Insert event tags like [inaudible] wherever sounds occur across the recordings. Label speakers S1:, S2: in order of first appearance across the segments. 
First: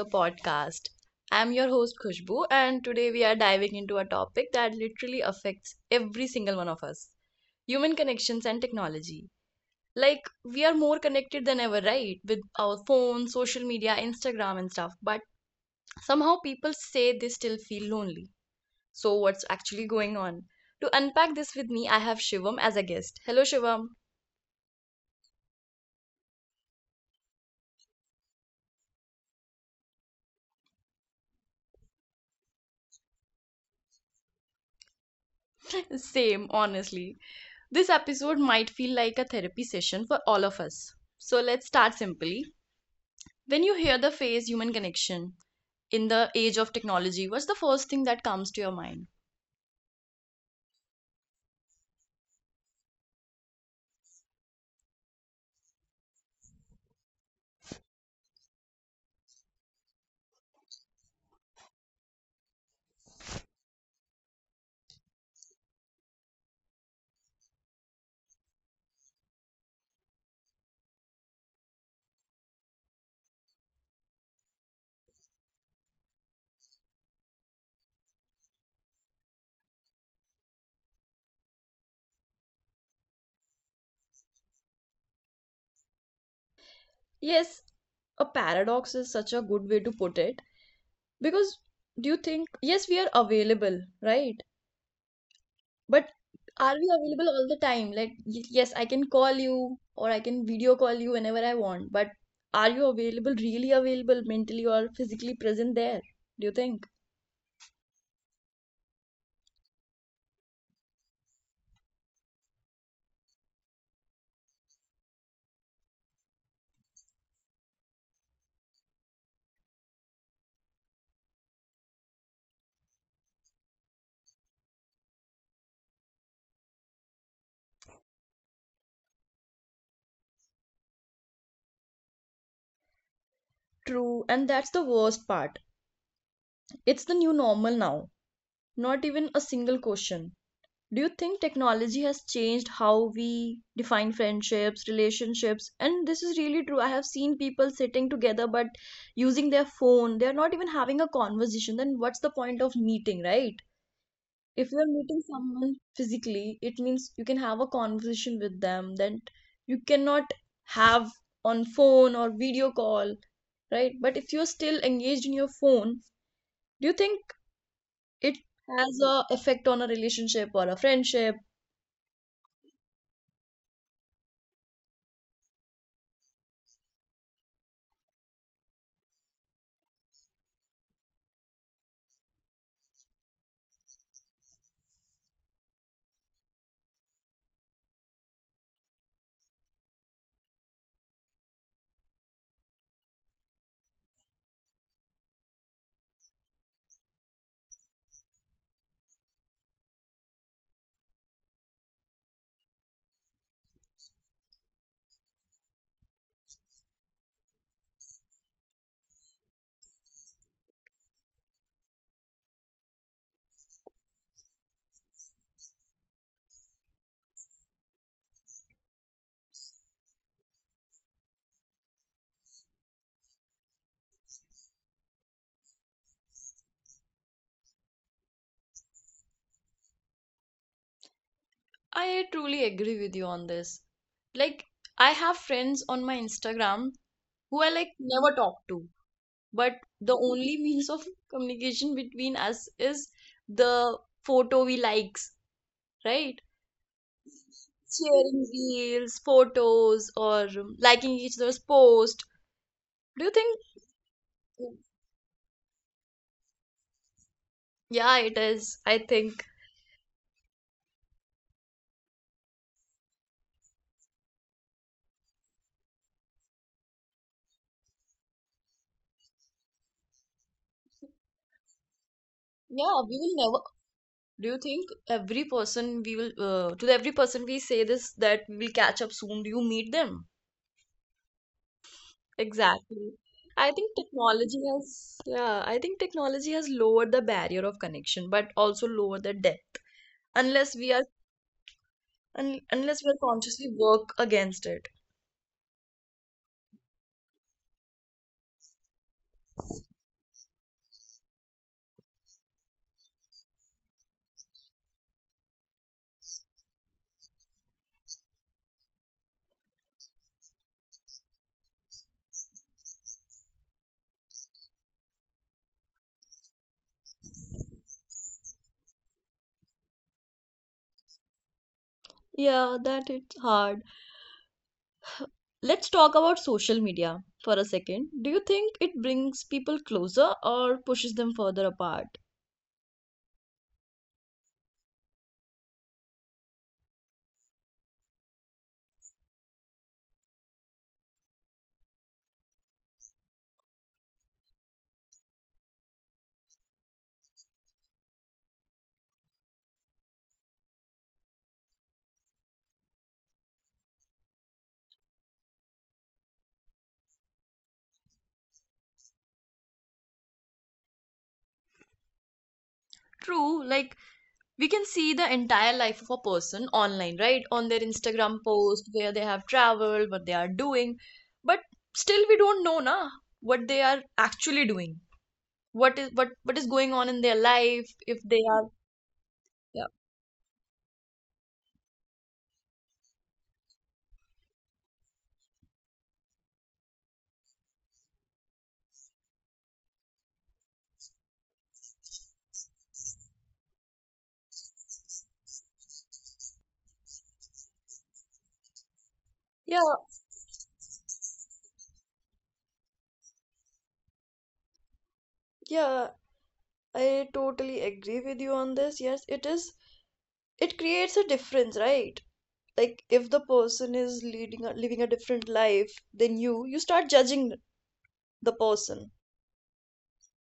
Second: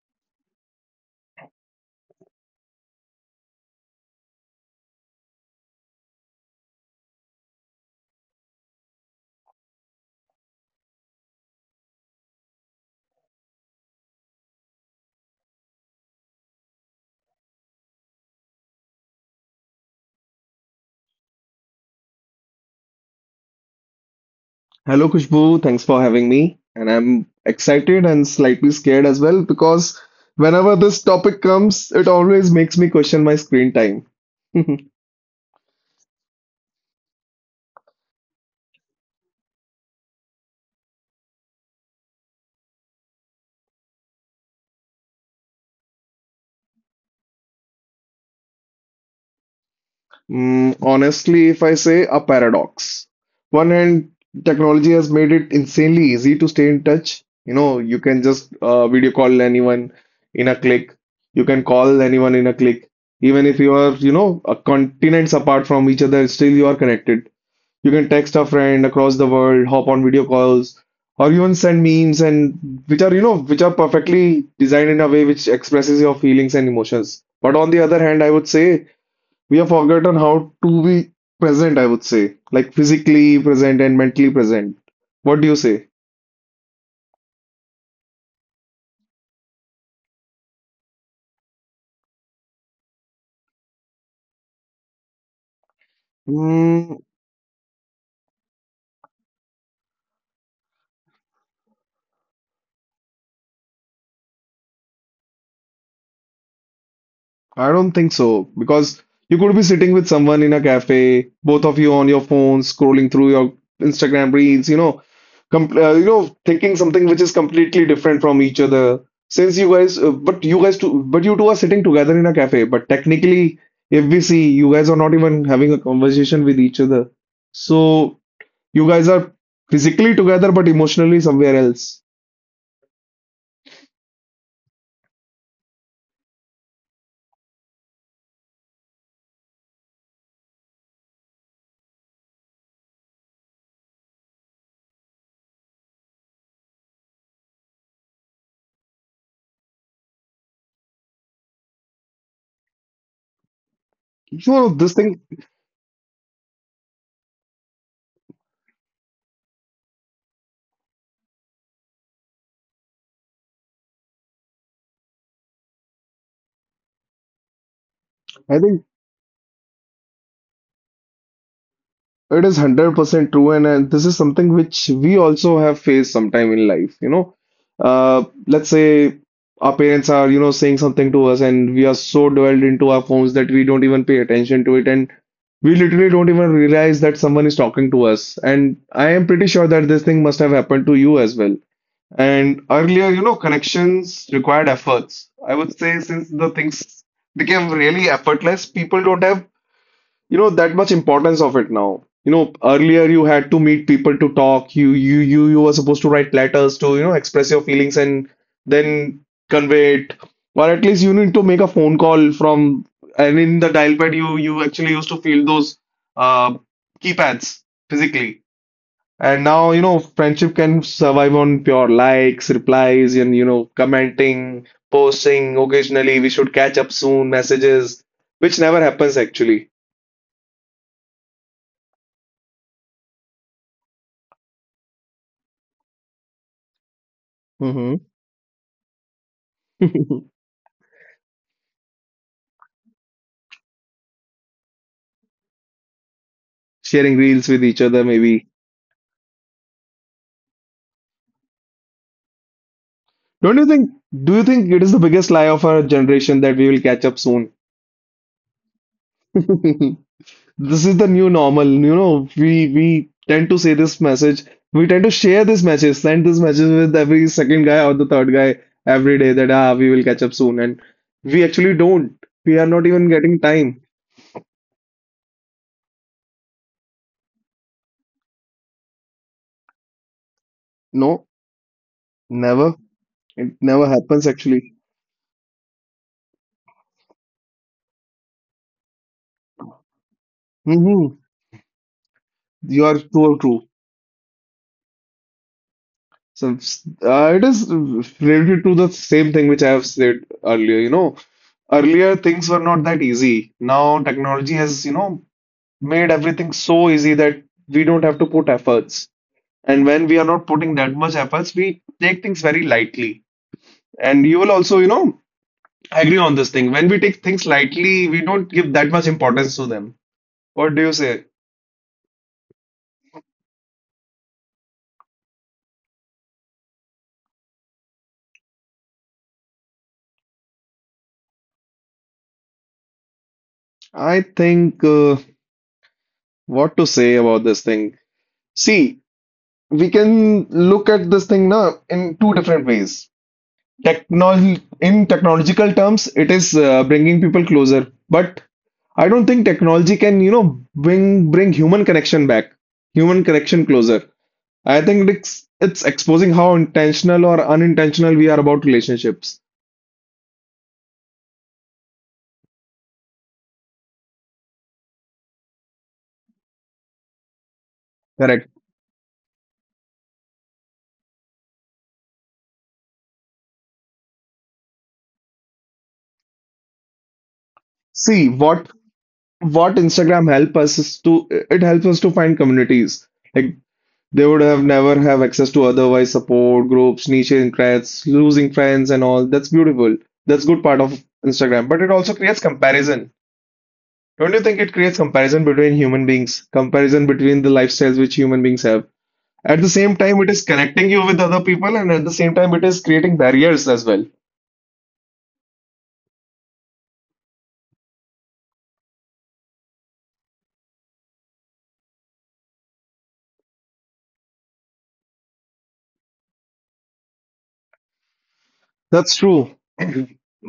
S1: the podcast. I'm your host Khushbu, and today we are diving into a topic that literally affects every single one of us: human connections and technology. Like, we are more connected than ever, right? With our phones, social media, Instagram, and stuff, but somehow people say they still feel lonely. So, what's actually going on? To unpack this with me, I have Shivam as a guest. Hello, Shivam.
S2: Hello, Kushbu. Thanks for having me. And I'm excited and slightly scared as well because whenever this topic comes, it always makes me question my screen time. [laughs]
S1: Same, honestly. This episode might feel like a therapy session for all of us. So let's start simply. When you hear the phrase human connection in the age of technology, what's the first thing that comes to your mind?
S2: Mm, honestly, if I say a paradox. One hand, technology has made it insanely easy to stay in touch. You know, you can just video call anyone in a click. You can call anyone in a click. Even if you are, you know, continents apart from each other, still you are connected. You can text a friend across the world, hop on video calls, or even send memes and which are, you know, which are perfectly designed in a way which expresses your feelings and emotions. But on the other hand, I would say we have forgotten how to be present, I would say, like physically present and mentally present. What do you say?
S1: Yes, a paradox is such a good way to put it. Because do you think, yes, we are available, right? But are we available all the time? Like, yes, I can call you or I can video call you whenever I want, but are you available, really available, mentally or physically present there? Do you think?
S2: I don't think so because you could be sitting with someone in a cafe, both of you on your phones, scrolling through your Instagram reels, you know, you know, thinking something which is completely different from each other. But you guys, two, but you two are sitting together in a cafe. But technically, if we see, you guys are not even having a conversation with each other. So you guys are physically together, but emotionally somewhere else.
S1: True, and that's the worst part. It's the new normal now. Not even a single question. Do you think technology has changed how we define friendships, relationships? And this is really true. I have seen people sitting together but using their phone. They're not even having a conversation. Then what's the point of meeting, right?
S2: You know,
S1: If you're
S2: this thing,
S1: meeting someone physically, it means you can have a conversation with them that you cannot have on phone or video call, right? But if you're still engaged in your phone, do you think it
S2: I think.
S1: has a effect on a relationship or a friendship?
S2: It is 100% true, and this is something which we also have faced sometime in life. You know, let's say our parents are, you know, saying something to us, and we are so dwelled into our phones that we don't even pay attention to it, and we literally don't even realize that someone is talking to us. And I am pretty sure that this thing must have happened to you as well. And earlier, you know, connections required efforts. I would say since the things became really effortless, people don't have, you know, that much importance of it now. You know, earlier you had to meet people to talk. You were supposed to write letters to, you know, express your feelings and then convey it, or at least you need to make a phone call from. And in the dial pad you actually used to feel those uh keypads physically. And now, you know, friendship can survive on pure likes, replies, and, you know, commenting, posting occasionally, "we should catch up soon" messages which never happens actually.
S1: I truly agree with you on this. Like, I have friends on my Instagram who I like never talk to, but the
S2: [laughs]
S1: only means of communication between us is the photo we likes, right?
S2: Sharing reels with each other, maybe.
S1: Sharing reels, photos, or liking each other's post. Do you
S2: Don't
S1: think?
S2: you think? Do you think it is the biggest lie of our generation that we will catch up soon?
S1: Yeah, it is, I think.
S2: [laughs] This is the new normal. You know, we tend to say this message. We tend to share this message, send this message with every second guy or the third guy every day that ah, we will catch up soon, and we actually don't. We are not
S1: Yeah,
S2: even
S1: we will
S2: getting
S1: never.
S2: time.
S1: Do you think every person we will to every person we say this that we'll catch up soon? Do you meet them?
S2: No, never.
S1: Exactly.
S2: It
S1: I
S2: never
S1: think
S2: happens
S1: technology
S2: actually.
S1: has yeah. I think technology has lowered the barrier of connection, but also lowered the depth. Unless we are
S2: Hmm.
S1: un
S2: You are
S1: unless we are
S2: so true.
S1: consciously work against it.
S2: So it is related to the same thing which I have said earlier. You know, earlier things were not that easy. Now technology has, you know, made everything so easy that we don't have to put efforts. And when we are not putting that much efforts, we take things very lightly. And you will also, you know, agree on this thing. When we take things lightly, we don't give that much importance to them. What do you say?
S1: Yeah, that it's hard. Let's talk about social media for a second. Do you think it brings people closer or pushes them further apart?
S2: I think What to say about this thing. See, we can look at this thing now in two different ways. Technol in technological terms, it is bringing people closer, but I don't think technology can, you know, bring human connection back, human connection closer. I think it's exposing how intentional or unintentional we are about relationships.
S1: True, like we can see the entire life of a person online, right? On their
S2: Correct.
S1: Instagram post, where they have traveled, what they are doing, but still we don't know na what they are actually doing. What is going on in their life if
S2: See,
S1: they
S2: what
S1: are
S2: what
S1: yeah.
S2: Instagram help us is to, it helps us to find communities. Like, they would have never have access to otherwise, support groups, niche interests, losing friends and all. That's beautiful. That's good part of Instagram. But it also creates comparison. Don't you think it creates comparison between human beings, comparison between the lifestyles which human beings have? At the
S1: Yeah,
S2: same time, it is connecting you with other people, and at the same time, it is creating barriers as well.
S1: yeah, I totally agree with you on this. Yes, it is, it creates a difference, right? Like if the person is leading a, living a different life than you, you start judging the
S2: That's
S1: person
S2: true. [clears throat]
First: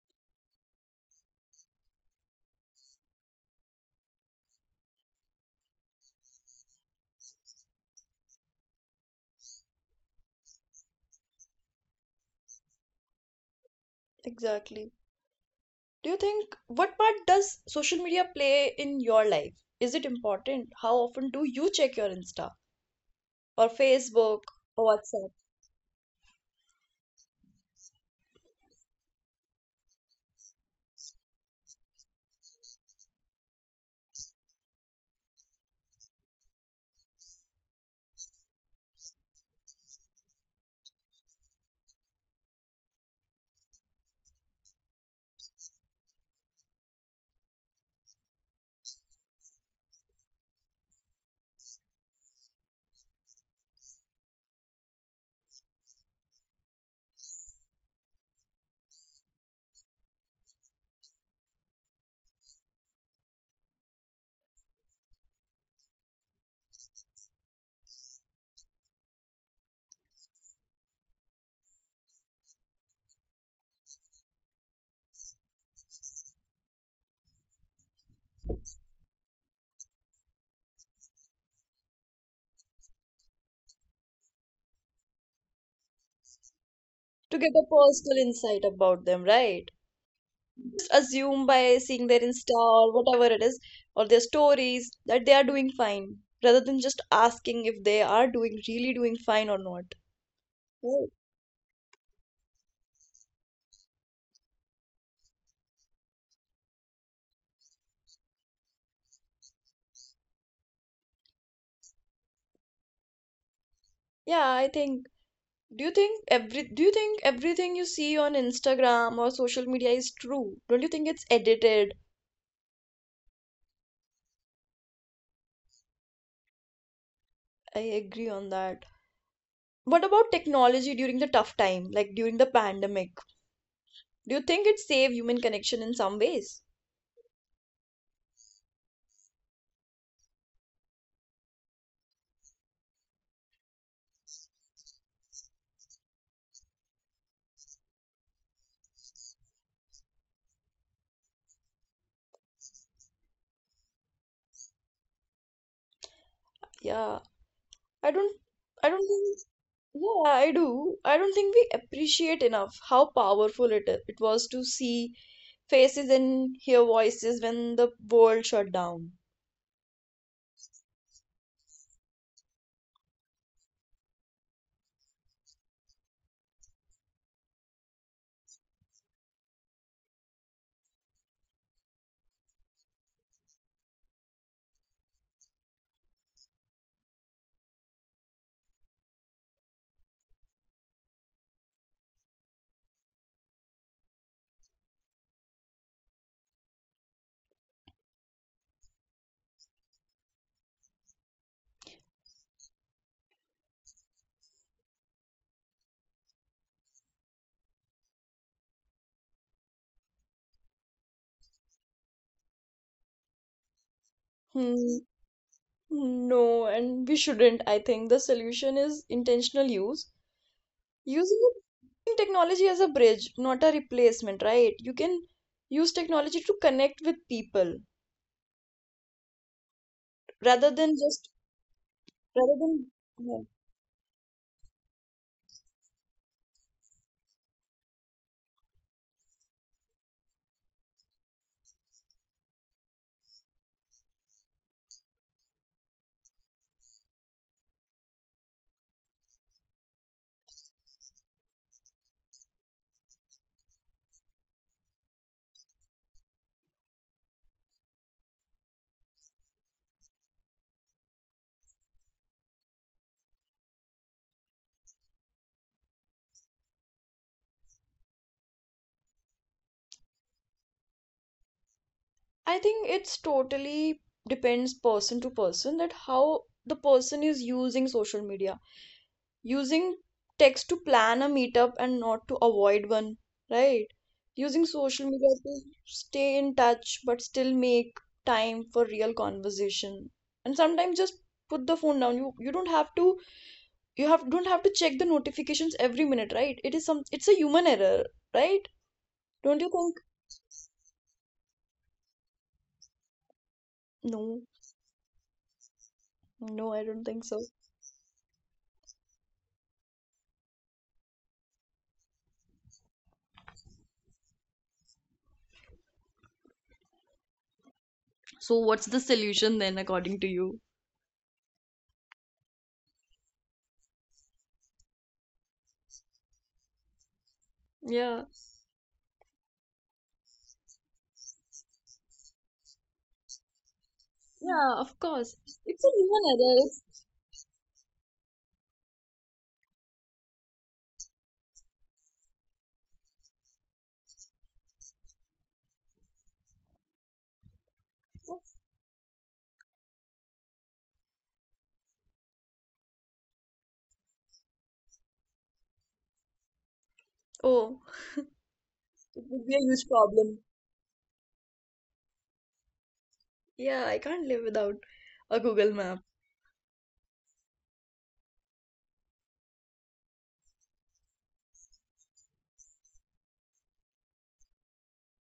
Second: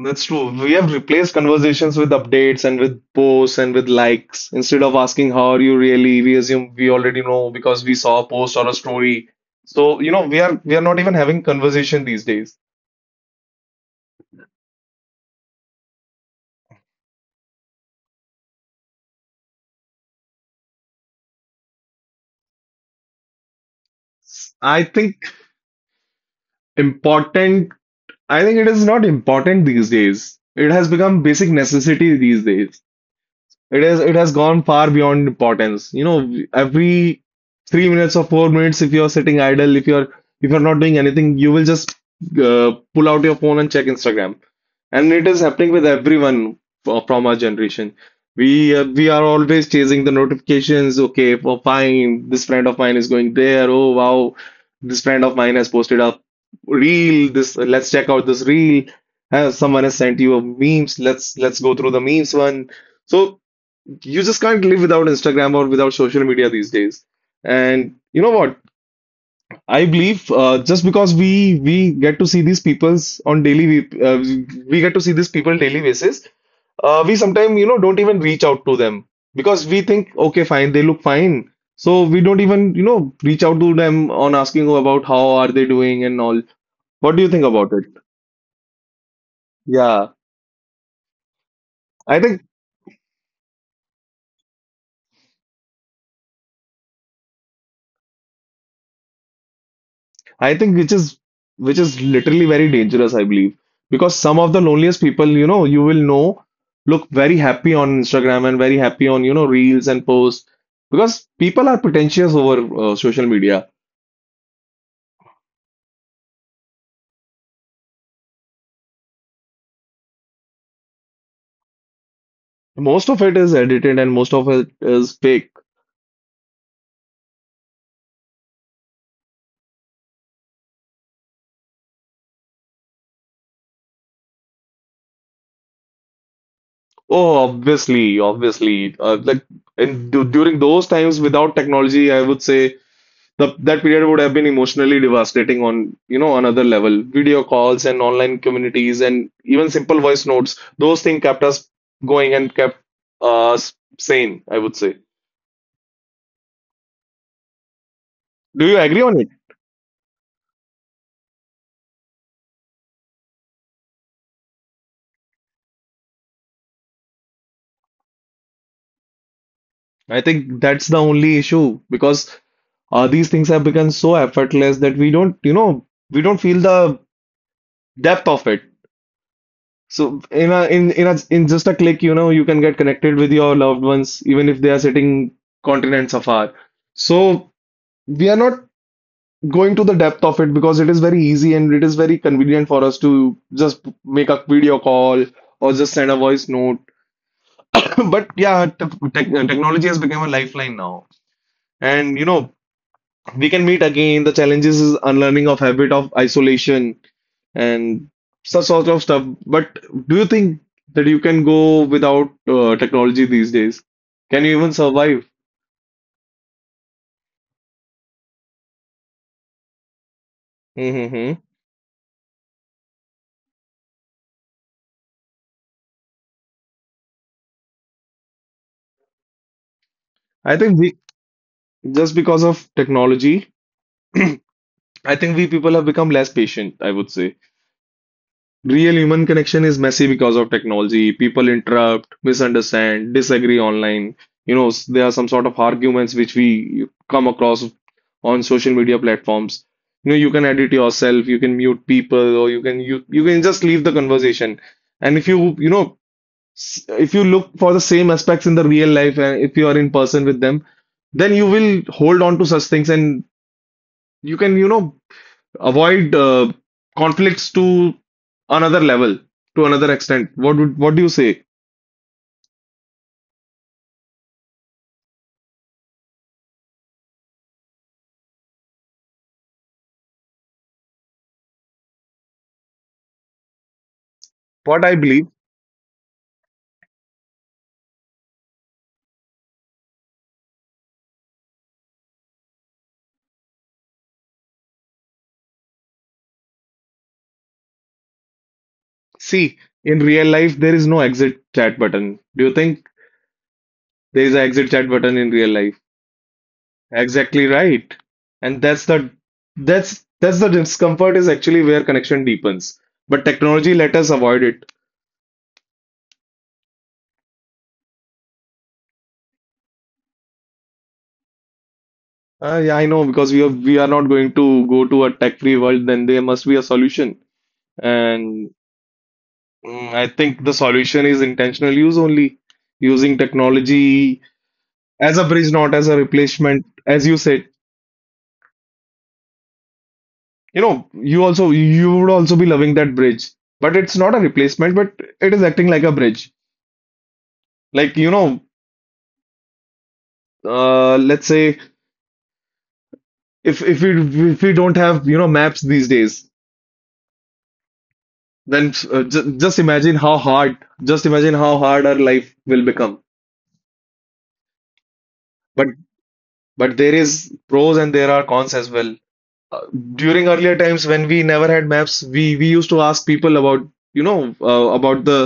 S2: That's true. We have replaced conversations with updates and with posts and with likes. Instead of asking how are you really, we assume we already know because we saw a post or a story. So, you know, we are not even having conversation these days.
S1: exactly. Do you think what part does social media play in your life is it important how often do you check your insta or Facebook or
S2: I think
S1: WhatsApp
S2: important, I think it is not important these days. It has become basic necessity these days. It has gone far beyond importance. You know, every 3 minutes or 4 minutes, if you're sitting idle, if you're not doing anything, you will just pull out your phone and check Instagram. And it is happening with everyone from our generation. We are always chasing the notifications. Okay, for fine, this friend of mine is going there. Oh wow, this friend of mine has posted a reel. This, let's check out this reel. Someone has sent you a memes. Let's go through the memes one. So you just can't live without Instagram or without social media these days. And you know what? I believe just because we get to see these peoples on daily, uh, we get to see these people daily basis, we sometimes, you know, don't even reach out to them because we think okay fine they look fine, so we don't even, you know, reach out to them on asking about how are they doing and all. What do you
S1: to
S2: think
S1: get a
S2: about it?
S1: personal insight about them, right?
S2: Yeah,
S1: Just assume by seeing their
S2: I think
S1: insta or whatever it is or their stories that they are doing fine, rather than just asking if they are doing really doing fine or not.
S2: I think which
S1: Well,
S2: is, which is literally very dangerous, I believe, because some of the loneliest people, you know, you will know look very happy on Instagram and very happy on, you know, reels and posts because people are pretentious over social media.
S1: yeah, I think. Do you think everything you see on Instagram or social media is true? Don't you think it's edited?
S2: Most of it is edited and most of it is fake.
S1: I agree on that. What about technology during the tough time, like during the pandemic? Do you think it saved human connection in some ways?
S2: Oh, obviously, obviously. Like during those times without technology, I would say the that period would have been emotionally devastating on, you know, another level. Video calls and online communities and even simple voice notes, those things kept us going and kept us sane, I would say.
S1: Yeah, I don't
S2: Do you
S1: I don't
S2: agree on it?
S1: think yeah, I do. I don't think we appreciate enough how powerful it it was to see faces and hear voices when the world shut down.
S2: I think that's the only issue because these things have become so effortless that we don't, you know, we don't feel the depth of it. So in a in just a click, you know, you can get connected with your loved ones even if they are sitting continents afar. So we are not going to the depth of it because it is very easy and it is very convenient for us to just make a video call or just send a voice note. [coughs] [laughs] But yeah, technology is, now, and you know, we can meet again. The challenges is unlearning of habit of isolation and such sort of stuff. But do you think that you can go without technology these days? Can you even
S1: Hmm.
S2: survive?
S1: No, and we shouldn't. I think the solution is intentional use.
S2: Hmm.
S1: Using technology as a bridge, not a replacement, right? You can use technology to connect with people
S2: I
S1: rather
S2: think
S1: than
S2: we
S1: just
S2: just because
S1: rather
S2: of
S1: than yeah.
S2: technology, [coughs] [clears throat] I think we people have become less patient, I would say. Real human connection is messy. Because of technology, people interrupt, misunderstand, disagree online. You know, there are some sort of arguments which we come across on social media platforms. You know, you can edit yourself, you can mute people, or you can, you can just leave the conversation. And if you, you know, if you look for the same aspects in the real life and if you are in person with them, then you will hold on to such things and you can, you know, avoid conflicts to another level, to another extent. What do you say?
S1: I think it's totally depends person to person that how the person is using social media. Using text to plan a meetup and not to avoid one, right? Using
S2: What I
S1: social media
S2: believe,
S1: to stay in touch but still make time for real conversation. And sometimes just put the phone down. You don't have to you have don't have to check the notifications every minute, right? It is some it's a human error, right? Don't
S2: see,
S1: you think?
S2: in real life there is no exit chat button. Do you think there is
S1: No,
S2: an exit chat button in real life?
S1: no, I don't think so.
S2: Exactly right. And that's the discomfort is actually where connection deepens. But technology let us avoid it.
S1: So, what's the solution then, according to you?
S2: Yeah, I know because we are not going to go to a tech-free world. Then there must be a solution.
S1: Yeah,
S2: And mm, I think the solution is intentional use only, using technology
S1: yeah, of
S2: as a
S1: course.
S2: bridge, not
S1: It's a
S2: as a
S1: human error.
S2: replacement. As you said, you know, you also, you would also be loving that bridge, but it's not a replacement, but it is acting like a bridge. Like, you
S1: It's,
S2: know, let's say if we don't have, you know, maps these days,
S1: oh,
S2: then
S1: it would be a
S2: just
S1: huge
S2: imagine how
S1: problem.
S2: hard, just imagine how hard our life will become.
S1: Yeah, I can't live without a Google
S2: But
S1: map.
S2: but there is pros and there are cons as well. uh, During earlier times when we never had maps, we used to ask people about about the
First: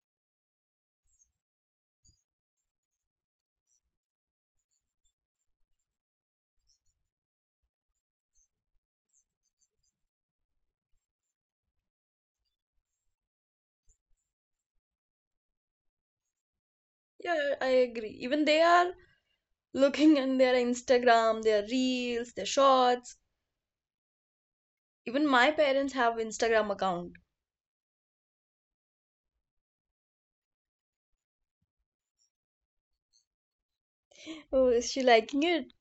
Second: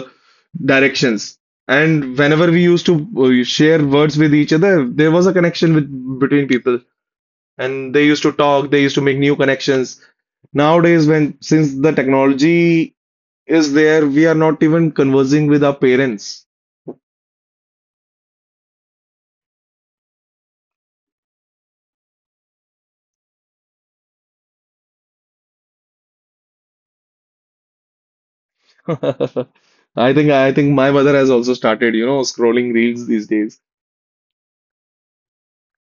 S2: directions. And whenever we used to share words with each other, there was a connection with between people, and they used to talk. They used to make new connections. Nowadays, when since the technology is there, we are not even conversing with our parents.
S1: Yeah, I agree. Even they are looking in their Instagram, their reels, their shorts. Even my parents have Instagram account.
S2: [laughs] I think my mother has also started, you know, scrolling reels these days.
S1: Oh, is she liking it?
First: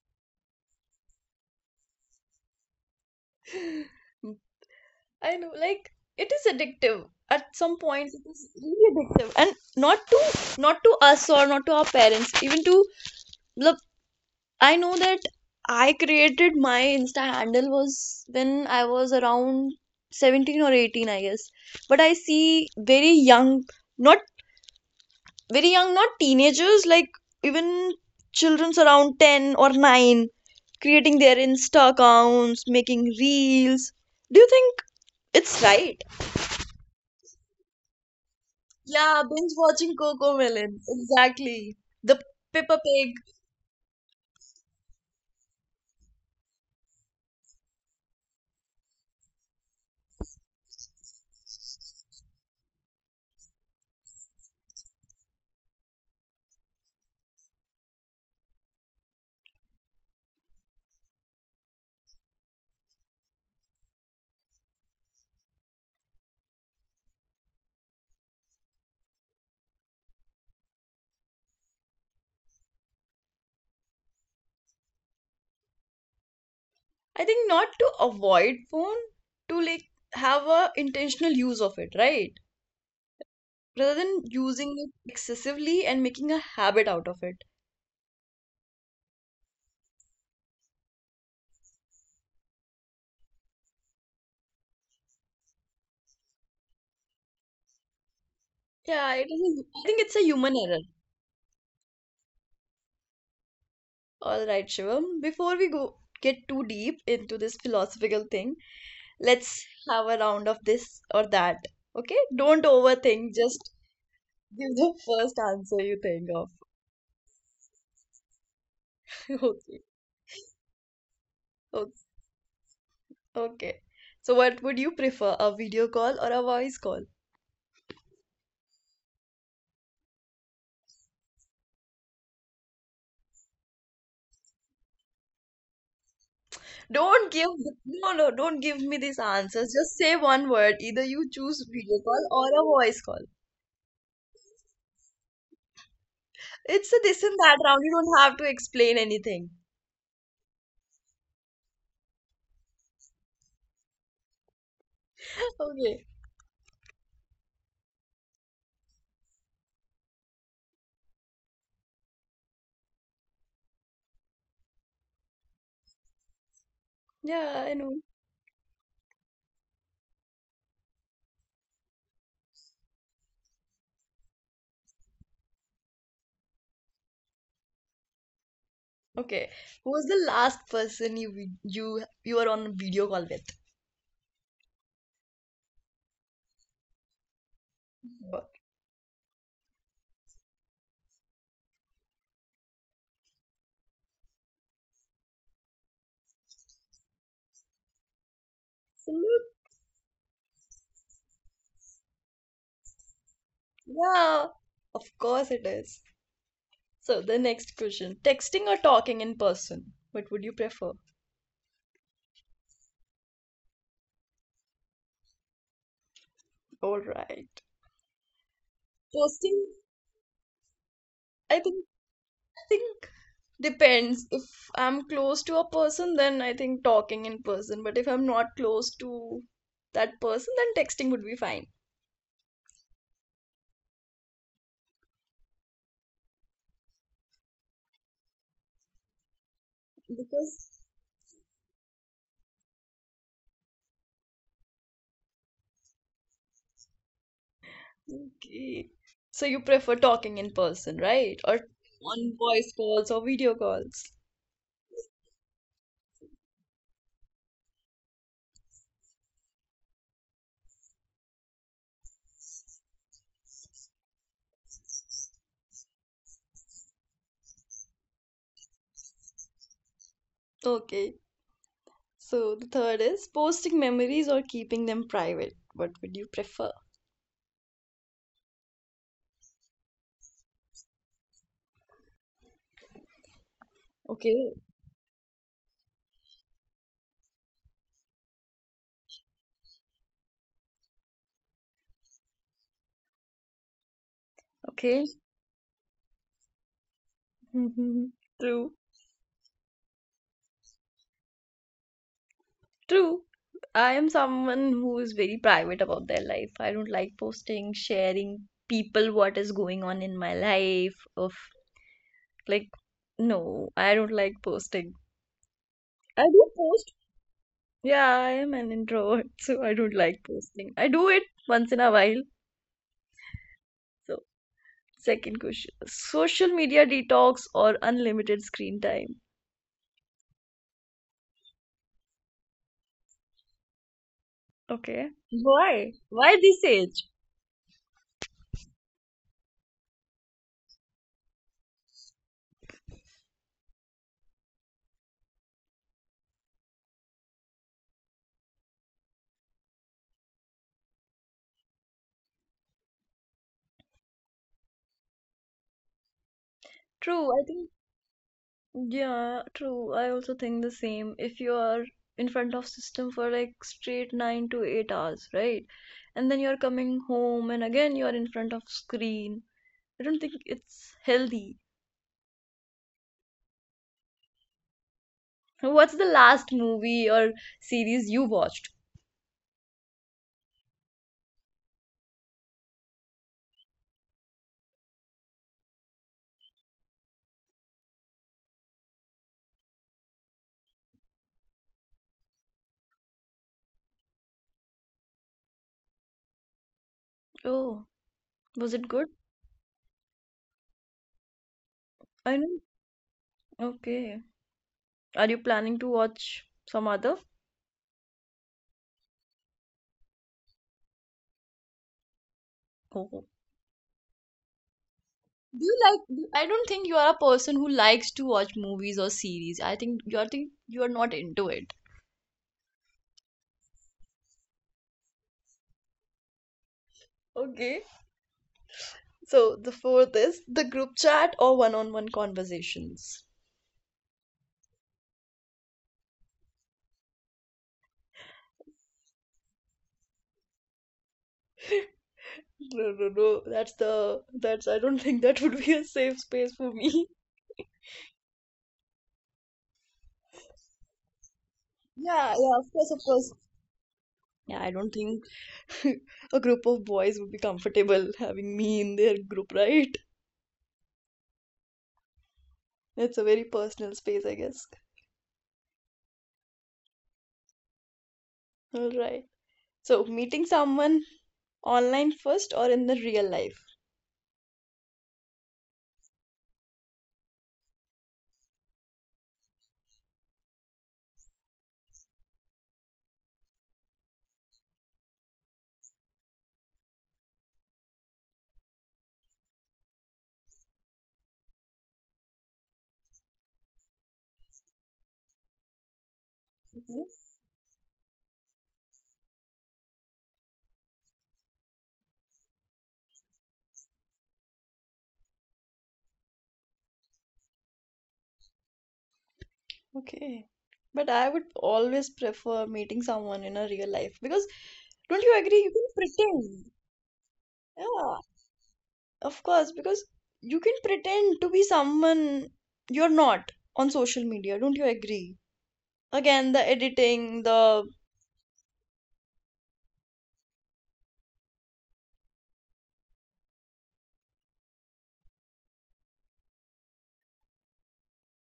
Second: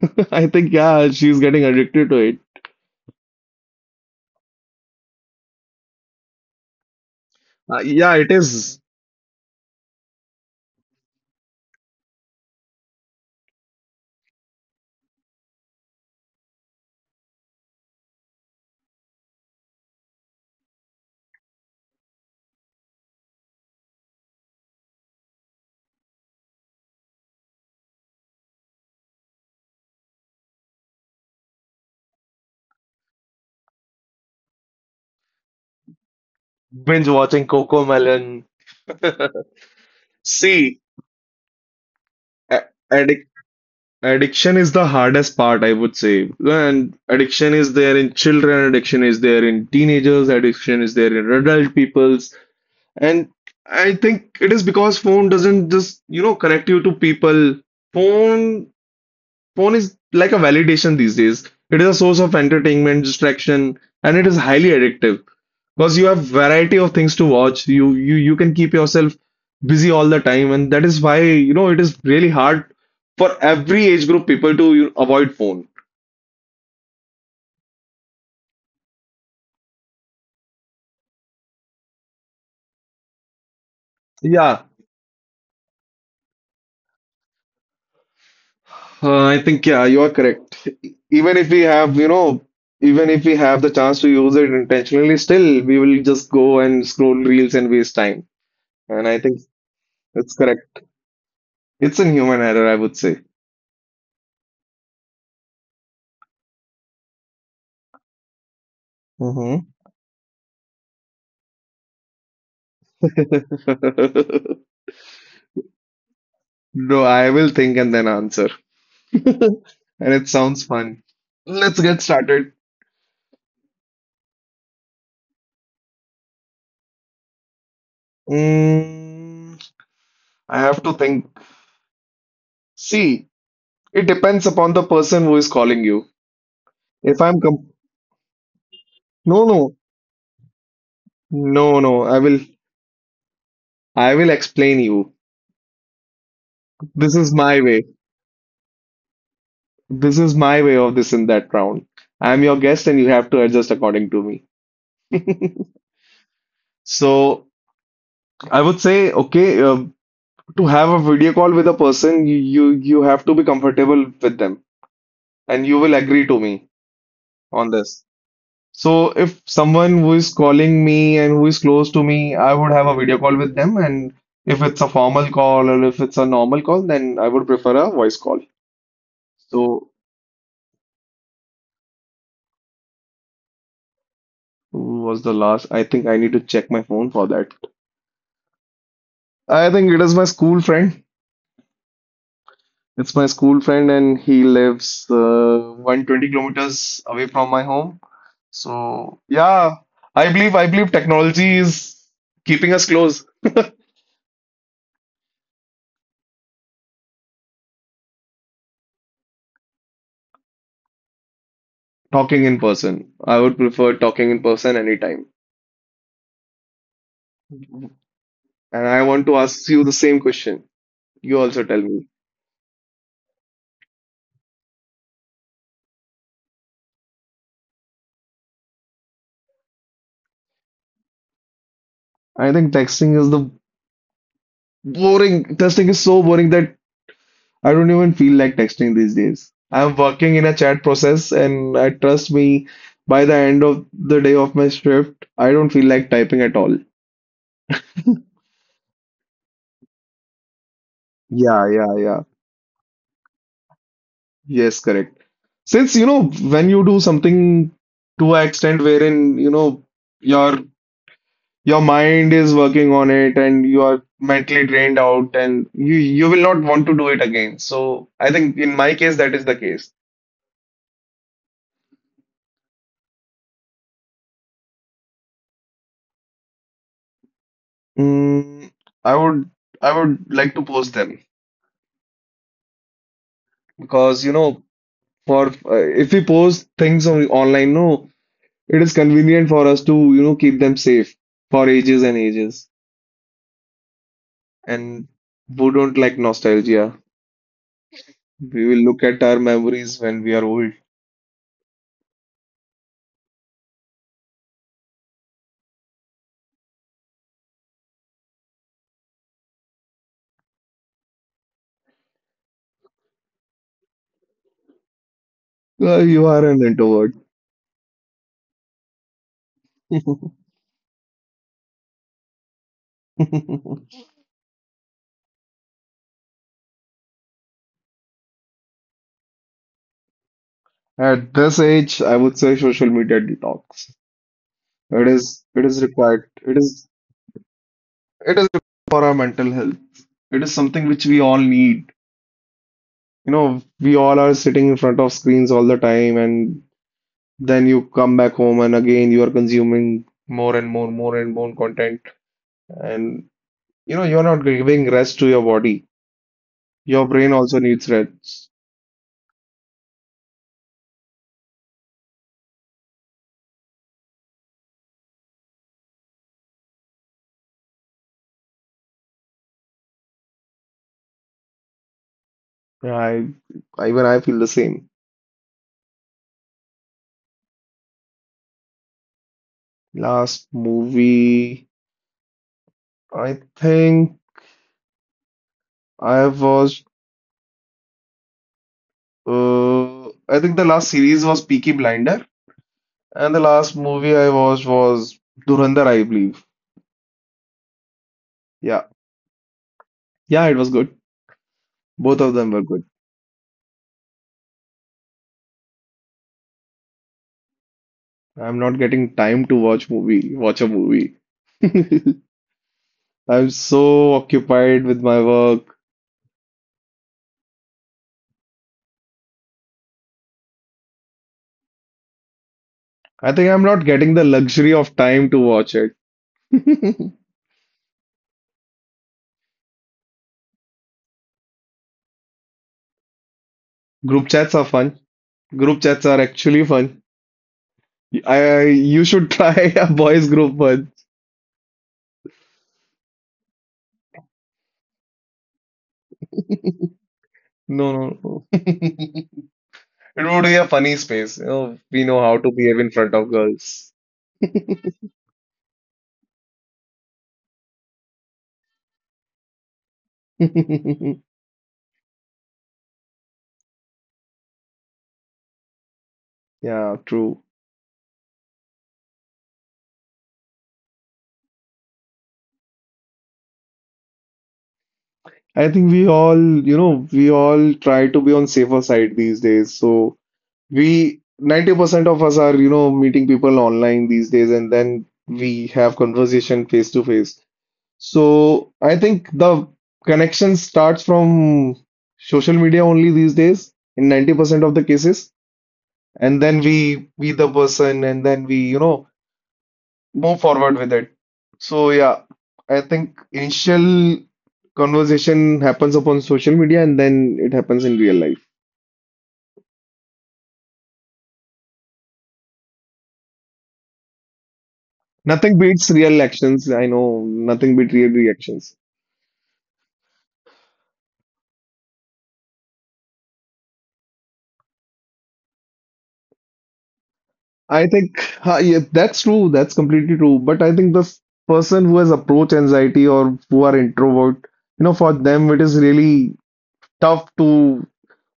S2: [laughs] I think yeah, she's getting addicted to it.
S1: [sighs] [laughs] I know, like it is addictive. At some point,
S2: Yeah,
S1: it
S2: it
S1: is
S2: is
S1: really addictive, and not to not to us or not to our parents, even to the I know that I created my Insta handle was when I was around 17 or 18, I guess. But I see not very young, not teenagers, like even children's around 10 or 9 creating their Insta accounts, making reels. Do you think it's right?
S2: binge watching Coco Melon.
S1: Yeah,
S2: [laughs]
S1: binge watching Coco Melon.
S2: See,
S1: Exactly. The
S2: a-
S1: Peppa Pig
S2: addic- addiction is the hardest part, I would say. And addiction is there in children, addiction is there in teenagers, addiction is there in adult peoples. And I think it is because phone doesn't just, you know, connect you to people. Phone Phone is like a validation these days. It is a source of entertainment, distraction, and it is highly addictive because you have variety of things to watch. You can keep yourself busy all the time, and that is why you know it is really hard for every age group people to you know, avoid phone.
S1: I think not to avoid phone, to like have a intentional use of it, right? Rather than
S2: Yeah,
S1: using it excessively and making a habit out of it.
S2: I think yeah, you are correct. Even if we have, you know, Even if we have the chance to use it intentionally, still we will just go and scroll reels and waste time. And
S1: Yeah,
S2: I
S1: it
S2: think
S1: is, I think it's a
S2: it's
S1: human error.
S2: correct. It's a human error, I would say.
S1: All right, Shivam, before we go get too deep into this philosophical thing, let's
S2: Mm-hmm.
S1: have a round of this or that. Okay? Don't overthink, just give
S2: [laughs]
S1: the first answer you think of.
S2: No, I will think and then answer.
S1: [laughs] Okay.
S2: And it sounds fun. Let's get
S1: Okay.
S2: started.
S1: Okay. So what would you prefer, a video call or a voice call?
S2: Mm, I have to think. See, it depends upon the person who is calling you. If
S1: Don't
S2: I'm
S1: give
S2: com-
S1: no, don't give me these
S2: No,
S1: answers.
S2: no,
S1: Just say one word. Either you choose
S2: no,
S1: video
S2: no.
S1: call or a voice call.
S2: I will explain you.
S1: It's a
S2: This
S1: this and
S2: is
S1: that
S2: my
S1: round.
S2: way.
S1: You don't have to explain anything.
S2: This is my way of this in that round. I'm your guest, and you have to adjust according to me.
S1: [laughs] Okay.
S2: So I would say, okay, to have a video call with a person, you have to be comfortable with them, and you will agree to me
S1: Yeah,
S2: on
S1: I know.
S2: this. So if someone who is calling me and who is close to me, I would have a video call with them, and if it's a formal call or if it's a normal call, then I would prefer a voice call.
S1: Okay.
S2: So
S1: Who was the last person you you were on a video call with?
S2: was the last? I think I need to check my phone for that. I think it is my school friend. It's my school friend, and he lives 120 kilometers away from my home. So
S1: Absolute.
S2: yeah, I believe technology is keeping us close.
S1: Yeah. Of course it is. So the next question. Texting or talking in person? What would you prefer?
S2: Talking in person. I would prefer talking in person anytime.
S1: All right.
S2: And I want to
S1: Posting.
S2: ask you the same question. You
S1: I
S2: also tell
S1: think
S2: me.
S1: think depends. If I'm close to a person, then I think talking in person. But if I'm not close to that person, then texting would be fine.
S2: I think texting is the boring. Texting is so boring that I don't even feel like texting these days. I'm working in a
S1: Because,
S2: chat process, and I trust me, by the end of the day of my shift, I don't feel like typing at all.
S1: okay. So you prefer talking in person, right? Or
S2: Yeah, yeah, yeah.
S1: on voice calls or video calls.
S2: Yes, correct. Since, you know, when you do something to an extent wherein, you know, your your mind is working on it and you are mentally drained out and you will not want to do it again. So I think in my case that is the case.
S1: Okay. So the third is posting memories or keeping them private. What would you prefer?
S2: Mm, I would I would like to post them, because you
S1: Okay.
S2: know for if we post things on online no it is convenient for us to you know keep them safe for ages and ages
S1: Okay.
S2: and who don't like nostalgia,
S1: [laughs]
S2: we
S1: True.
S2: will look at our memories when we are old.
S1: True. I am someone who is very private about their life. I don't like posting, sharing people what is going on in my life. Of like, no, I don't like posting. I
S2: You are
S1: do
S2: an
S1: post.
S2: introvert.
S1: Yeah, I am an introvert, [laughs] so I don't like posting. I do it once in a while.
S2: [laughs]
S1: So, second question: social media detox or unlimited screen time?
S2: At this age, I would say social media detox.
S1: Okay.
S2: it is it is
S1: Why?
S2: required.
S1: Why
S2: it
S1: this
S2: is
S1: age?
S2: it is required for our mental health. It is something which we all need, you know. We all are sitting in front of screens all the time, and then you come back home and again you are consuming more and more content. And you know, you're not giving rest to your body. Your
S1: True.
S2: brain
S1: I
S2: also
S1: think
S2: needs rest.
S1: yeah, true. I also think the same. If you are in front of system for like straight 9 to 8 hours, right? And then you're coming home and again you are in front of screen. I don't think it's healthy.
S2: I, Even I feel the same.
S1: What's the last movie or series you watched?
S2: Last movie, I think I watched, I think the last series was Peaky Blinder. And the last movie I watched was Dhurandhar, I believe.
S1: Oh, was it
S2: Yeah.
S1: good?
S2: Yeah, it was good. Both
S1: I
S2: of them
S1: know.
S2: were good.
S1: Okay. Are you planning to watch some other?
S2: I'm not getting time to watch a movie. [laughs]
S1: Oh.
S2: I'm so occupied with my
S1: Do you
S2: work.
S1: like, I don't think you are a person who likes to watch movies or series. I think you are not into it.
S2: I think I'm not getting the luxury of time to watch it. [laughs]
S1: Okay. So the fourth is the group chat or one-on-one conversations.
S2: Group chats are fun. Group chats are actually fun. I you should try [laughs] a boys group one.
S1: [laughs] No. That's I don't think that would be a safe space for me.
S2: No, no, no. [laughs] It would be a funny space. You know,
S1: [laughs]
S2: we know
S1: Yeah,
S2: how to
S1: yeah, of
S2: behave
S1: course,
S2: in
S1: of
S2: front
S1: course.
S2: of girls.
S1: Yeah, I don't think [laughs] a group of boys would be comfortable having me in their group, right?
S2: [laughs]
S1: It's a very personal space, I guess.
S2: Yeah, true.
S1: All right. So meeting someone online first or in the real life?
S2: I think we all try to be on safer side these days. So we 90% of us are, you know, meeting people online these days and then we have conversation face to face. So I think the connection starts from social media only these days in 90% of the cases. And then we meet the person and then we, you know, move forward with it. So yeah, I think initial conversation happens upon social media and then it happens in real life.
S1: Okay. But I would always prefer meeting someone in a real life because don't you agree?
S2: Nothing
S1: You can
S2: beats real
S1: pretend.
S2: actions. I know nothing beats
S1: Yeah,
S2: real reactions.
S1: of course, because you can pretend to be someone you're not on social media. Don't you agree? Again, the editing, the
S2: I think huh, yeah, that's true. That's completely true. But I think person who has approach anxiety or who are introvert, you know, for them it is really tough to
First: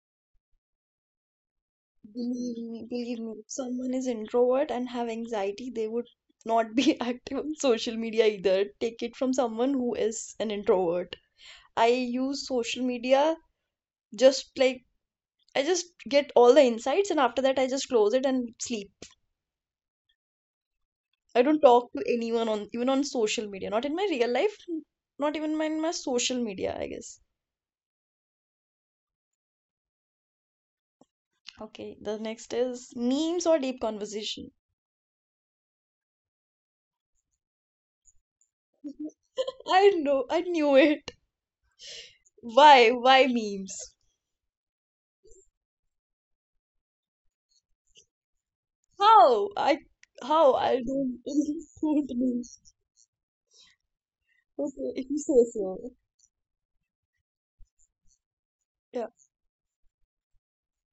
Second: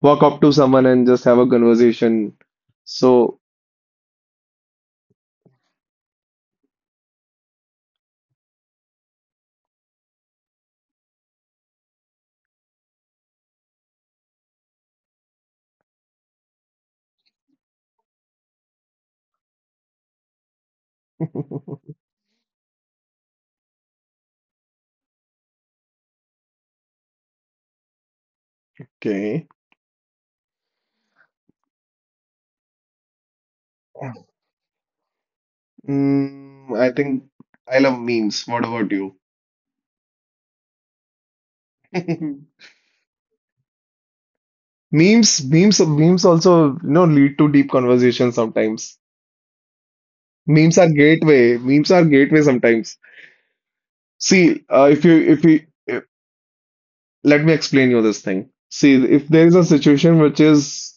S2: walk up to someone and just have a conversation.
S1: believe me,
S2: So,
S1: if someone is introvert and have anxiety, they would not be [laughs] active on social media either. Take it from someone who is an introvert. I use social media just like I just get all the insights and after that I just close it and sleep. I don't talk
S2: [laughs]
S1: to anyone on even on social media, not in my real life, not even in my social media, I guess.
S2: okay.
S1: Okay, the next is memes or deep conversation.
S2: Mm, I think I love memes. What about you?
S1: I know, I knew it.
S2: [laughs]
S1: Why memes?
S2: Memes also, you know, lead to deep conversations sometimes.
S1: How? I how? I don't [laughs]
S2: Memes are
S1: don't
S2: gateway
S1: memes.
S2: sometimes. See,
S1: Okay, if you
S2: if
S1: say
S2: you
S1: so.
S2: let me explain you this thing. See,
S1: Yeah,
S2: if there is a situation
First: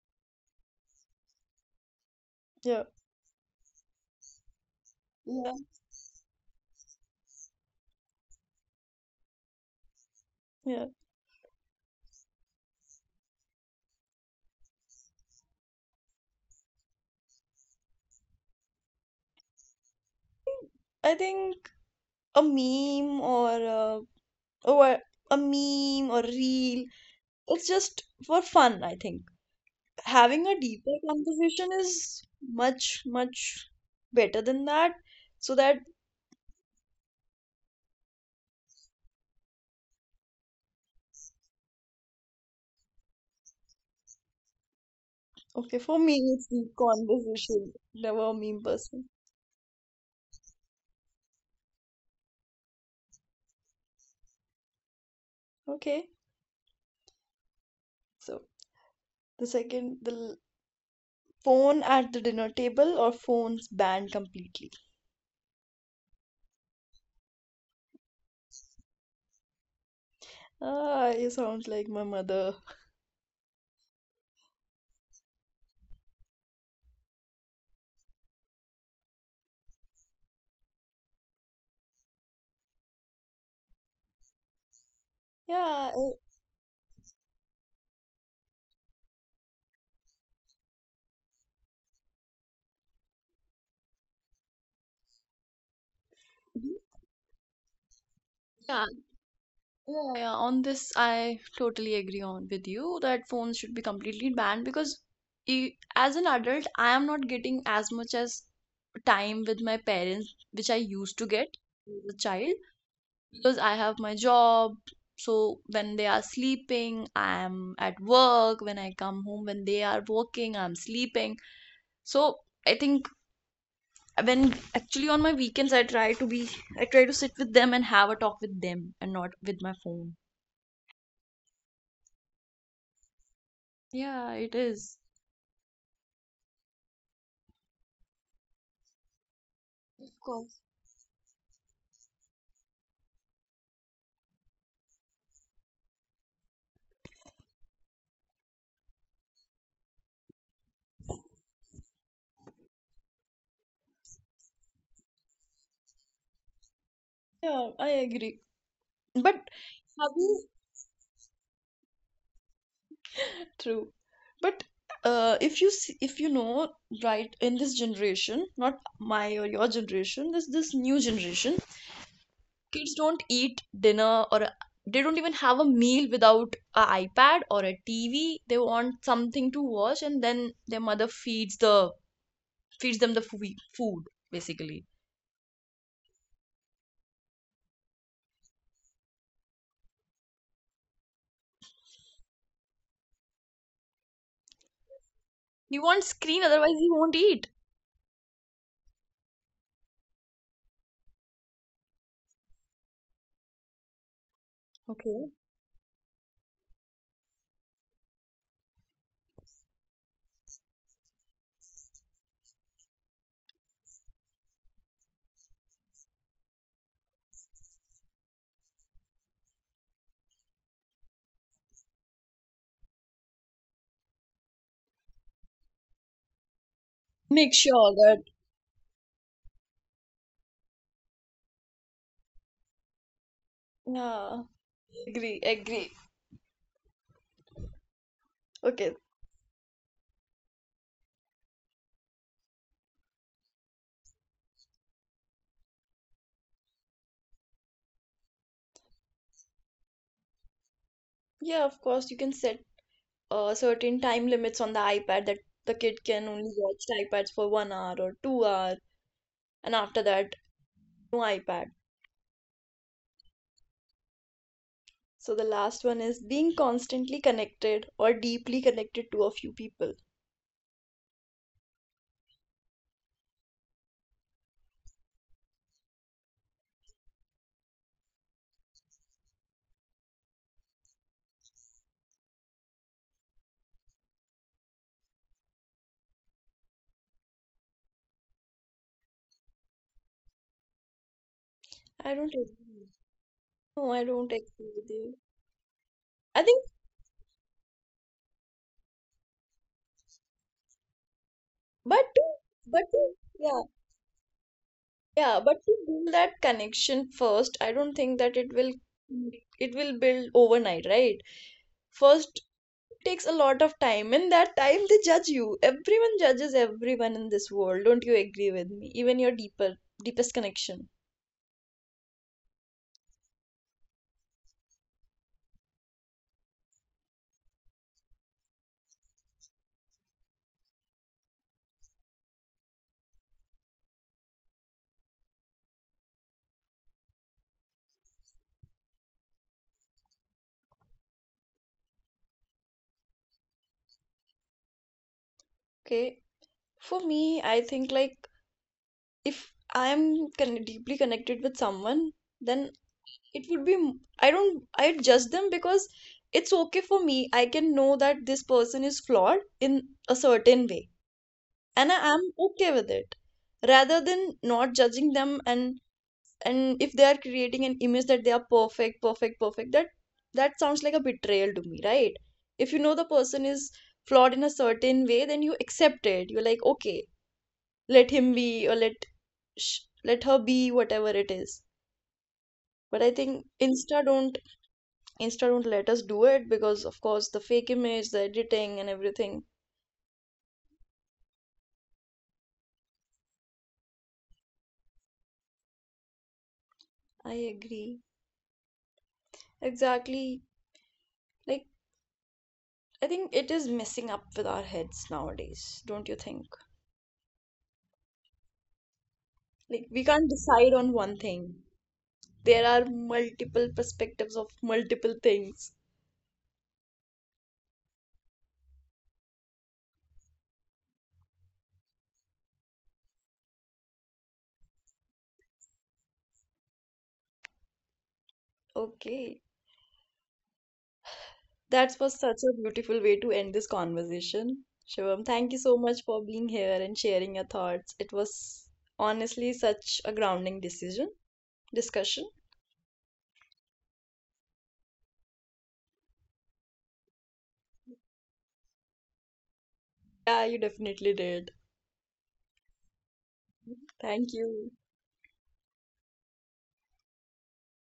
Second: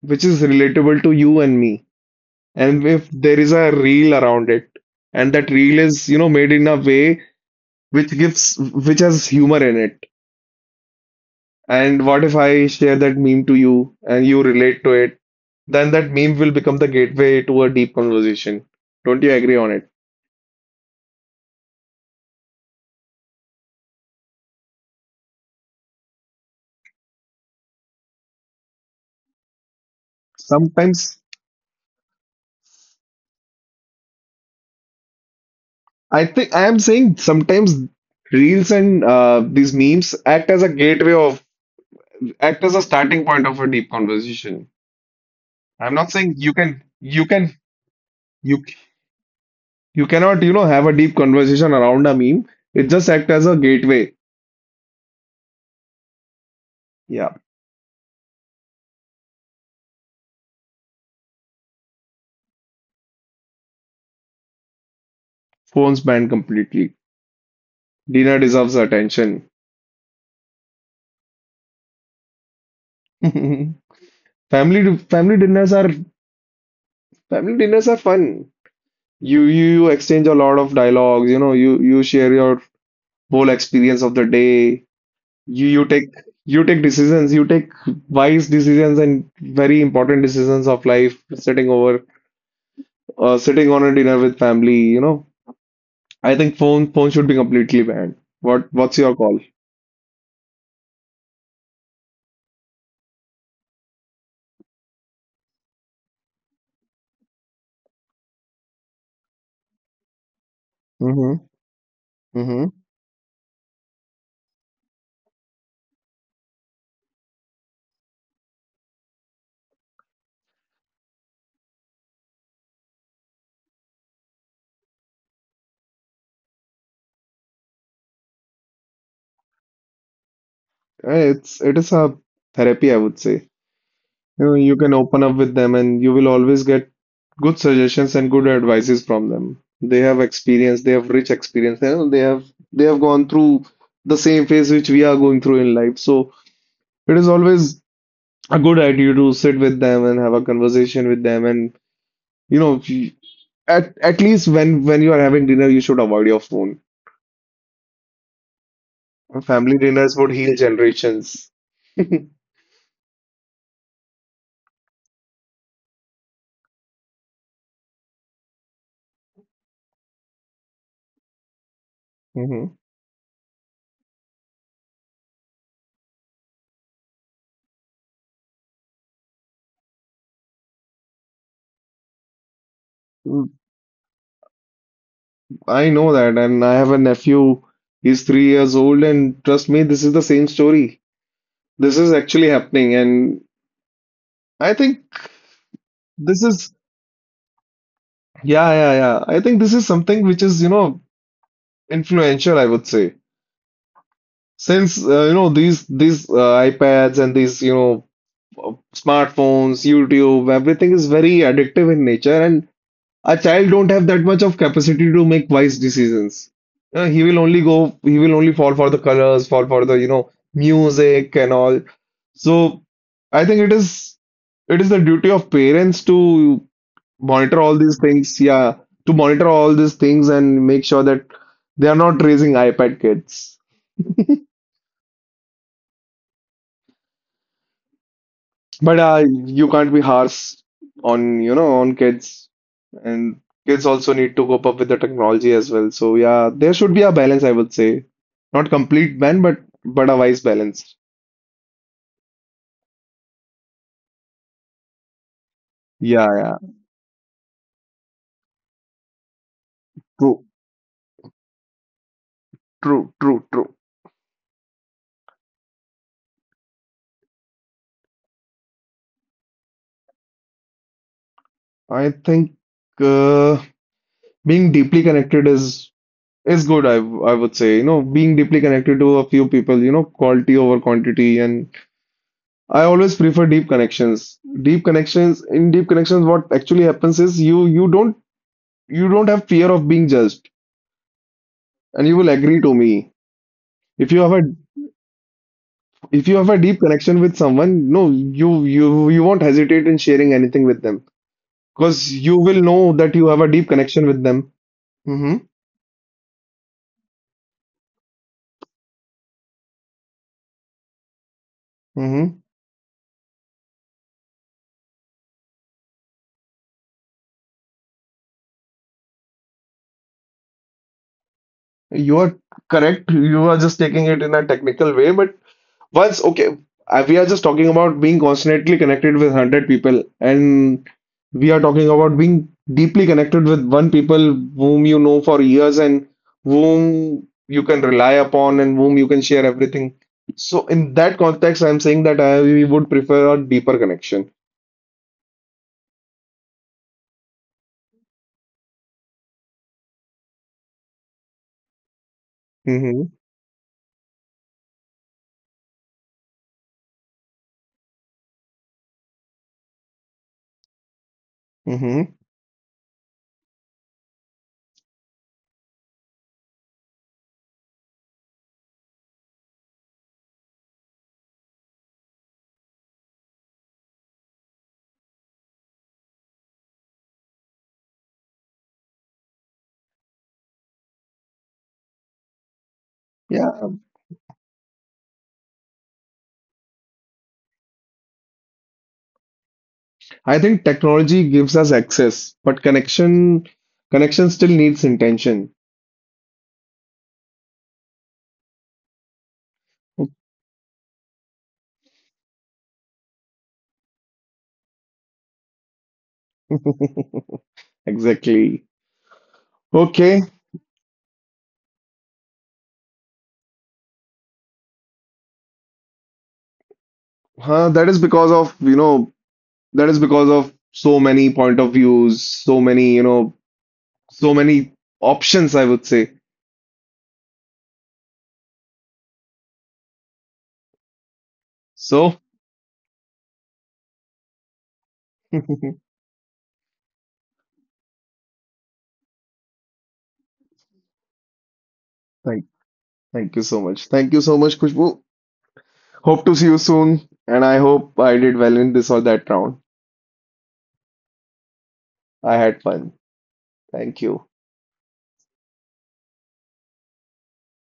S2: which is relatable to you and me,
S1: yeah,
S2: and if there is a reel around it, and that
S1: yeah,
S2: reel is, you know, made in a way which gives which has humor in it.
S1: yeah.
S2: And what if I share that meme to you and you relate to it? Then that meme will become the gateway to a deep conversation. Don't you agree on it?
S1: I think a meme or a meme or reel, it's just for fun. I think having a deeper
S2: Sometimes
S1: conversation is much better than that. so that
S2: I think I am saying sometimes reels and these memes act as a gateway of act as a starting point of a deep conversation.
S1: okay,
S2: I'm
S1: for
S2: not
S1: me
S2: saying
S1: it's deep conversation, never a meme
S2: you
S1: person.
S2: you cannot, you know, have a deep conversation around a meme. It just act as a gateway.
S1: Okay,
S2: Yeah,
S1: so the second, phone at the dinner table or phones banned completely?
S2: phones banned completely. Dinner deserves attention.
S1: Ah, you sound like my mother.
S2: [laughs] Family family dinners are family dinners are fun. You exchange a lot of dialogues, you know, you share your whole experience of the day. You
S1: yeah
S2: take
S1: I-
S2: decisions, you take wise decisions and very important decisions of life sitting over sitting on a dinner with family, you know, I think
S1: Mhm.
S2: phone should be completely banned.
S1: Yeah.
S2: What's your call?
S1: Yeah, yeah, on this I totally agree on with you that phones should be completely banned, because e as an adult I am not getting as much as time with my parents which I used to
S2: Mm-hmm.
S1: get as a child,
S2: Mm-hmm.
S1: because I have my job. So when they are sleeping, I am at work. When I come home, when they are working, I'm sleeping. So I think, when actually on my weekends I try to be I try to sit with them and have a talk with them and not with my phone.
S2: Eh, it is a therapy, I would say.
S1: Yeah,
S2: You
S1: it
S2: know, you can
S1: is.
S2: open up with them, and you will always get good suggestions and good advices from them. They
S1: Of
S2: have
S1: course.
S2: experience, they have rich experience, you know, they have gone through the same phase which we are going through in life. So it is always a good idea to sit with them and have a conversation with them. And you know, at least when you are having dinner, you should avoid your phone.
S1: Yeah, I agree. But
S2: Family
S1: have
S2: dinners would
S1: you,
S2: heal generations. [laughs]
S1: true? But if you see, if you know, right, in this generation, not my or your generation, this new generation,
S2: Hmm.
S1: kids don't eat dinner or a- they don't even have a meal without a iPad or a TV. They want something to watch, and then their mother feeds the feeds them the foo- food basically.
S2: I know that, and I have a nephew. He's 3 years old, and trust me, this is the same story. This is actually happening, and I think
S1: You want screen,
S2: this
S1: otherwise
S2: is,
S1: you won't eat.
S2: yeah, yeah, yeah. I think this is something which is, you know, influential, I would say. Since,
S1: Okay.
S2: you know, these iPads and these, you know, smartphones, YouTube, everything is very addictive in nature, and a child don't have that much of capacity to make wise decisions. He will only fall for the colors, fall for the, you know, music and all. So I think it is the duty of parents to
S1: Make
S2: monitor all
S1: sure
S2: these
S1: that.
S2: things, yeah, to monitor all these things and make sure that they are not raising iPad kids.
S1: Yeah. Agree. Agree. Okay.
S2: But you can't be harsh on, you know, on kids. And kids also need to cope up with the technology as well. So yeah, there should be a balance, I would say. Not complete ban, but a wise balance.
S1: Yeah, of course, you can set certain time limits on the iPad, that the kid can
S2: Yeah,
S1: only
S2: yeah.
S1: watch the iPads for 1 hour or 2 hour, and after that,
S2: True,
S1: no iPad.
S2: true.
S1: So the last one is being constantly connected or deeply connected to a few people.
S2: I think uh, being deeply connected is good, I would say. You know, being deeply connected to a few people, you know, quality over quantity. And I always prefer deep connections. Deep connections, in deep connections, what actually happens is you don't have fear of being judged and
S1: I
S2: you will
S1: don't
S2: agree to
S1: agree.
S2: me
S1: No, I
S2: if you
S1: don't
S2: have a
S1: agree with you.
S2: if you
S1: I
S2: have a
S1: think,
S2: deep connection with someone no you won't hesitate in sharing anything with them because
S1: but to,
S2: you will
S1: but
S2: know
S1: to,
S2: that you have a
S1: yeah,
S2: deep connection with them. Mm-hmm,
S1: yeah, But to build that connection first, I don't think that it will build overnight, right? First,
S2: mm-hmm.
S1: takes a lot of time, and that time they judge you, everyone judges everyone in this world. Don't you agree with me, even your deeper deepest connection?
S2: You are correct. You are just taking it in a technical way but once, okay, we are just talking about being constantly connected with 100 people, and we are talking about being deeply connected with one people whom you know for years and whom you can rely upon and whom you can share everything. So, in that context, I'm saying that I we would prefer a deeper connection.
S1: Okay, for me I think, like, if I am con- deeply connected with someone, then
S2: Hmm.
S1: it would be I don't, I judge them, because it's okay for me, I can know that this person is flawed in a certain way, and I
S2: Hmm.
S1: am okay with it, rather than not judging them. And if they are creating an image that they are perfect, perfect, that that sounds like a betrayal to me, right? If you know the person is flawed in a certain way, then you accept it, you're like, okay, let him be, or let her be, whatever it is. But I think
S2: Yeah,
S1: insta don't, insta don't let us do it, because of course, the fake image, the editing, and everything.
S2: I think technology gives us access, but connection still needs intention.
S1: I agree, exactly. Like, I think it is messing up with our heads nowadays, don't you think?
S2: [laughs] Exactly.
S1: Like, we
S2: Okay.
S1: can't decide on one thing. There are multiple perspectives of multiple things.
S2: Huh, that is because of, you know, that is because of so many point of views, so many, you know, so many options, I would say.
S1: Okay. That was
S2: So,
S1: such a beautiful way to end this conversation. Shivam,
S2: [laughs]
S1: thank you so
S2: thank,
S1: much for being here and sharing your thoughts. It was honestly such a grounding decision discussion.
S2: thank you so much. Thank you so much, Kushbu. Hope to see you soon, and I hope I did well in this or that round.
S1: Yeah, you definitely did.
S2: I had fun. Thank you.
S1: Thank you.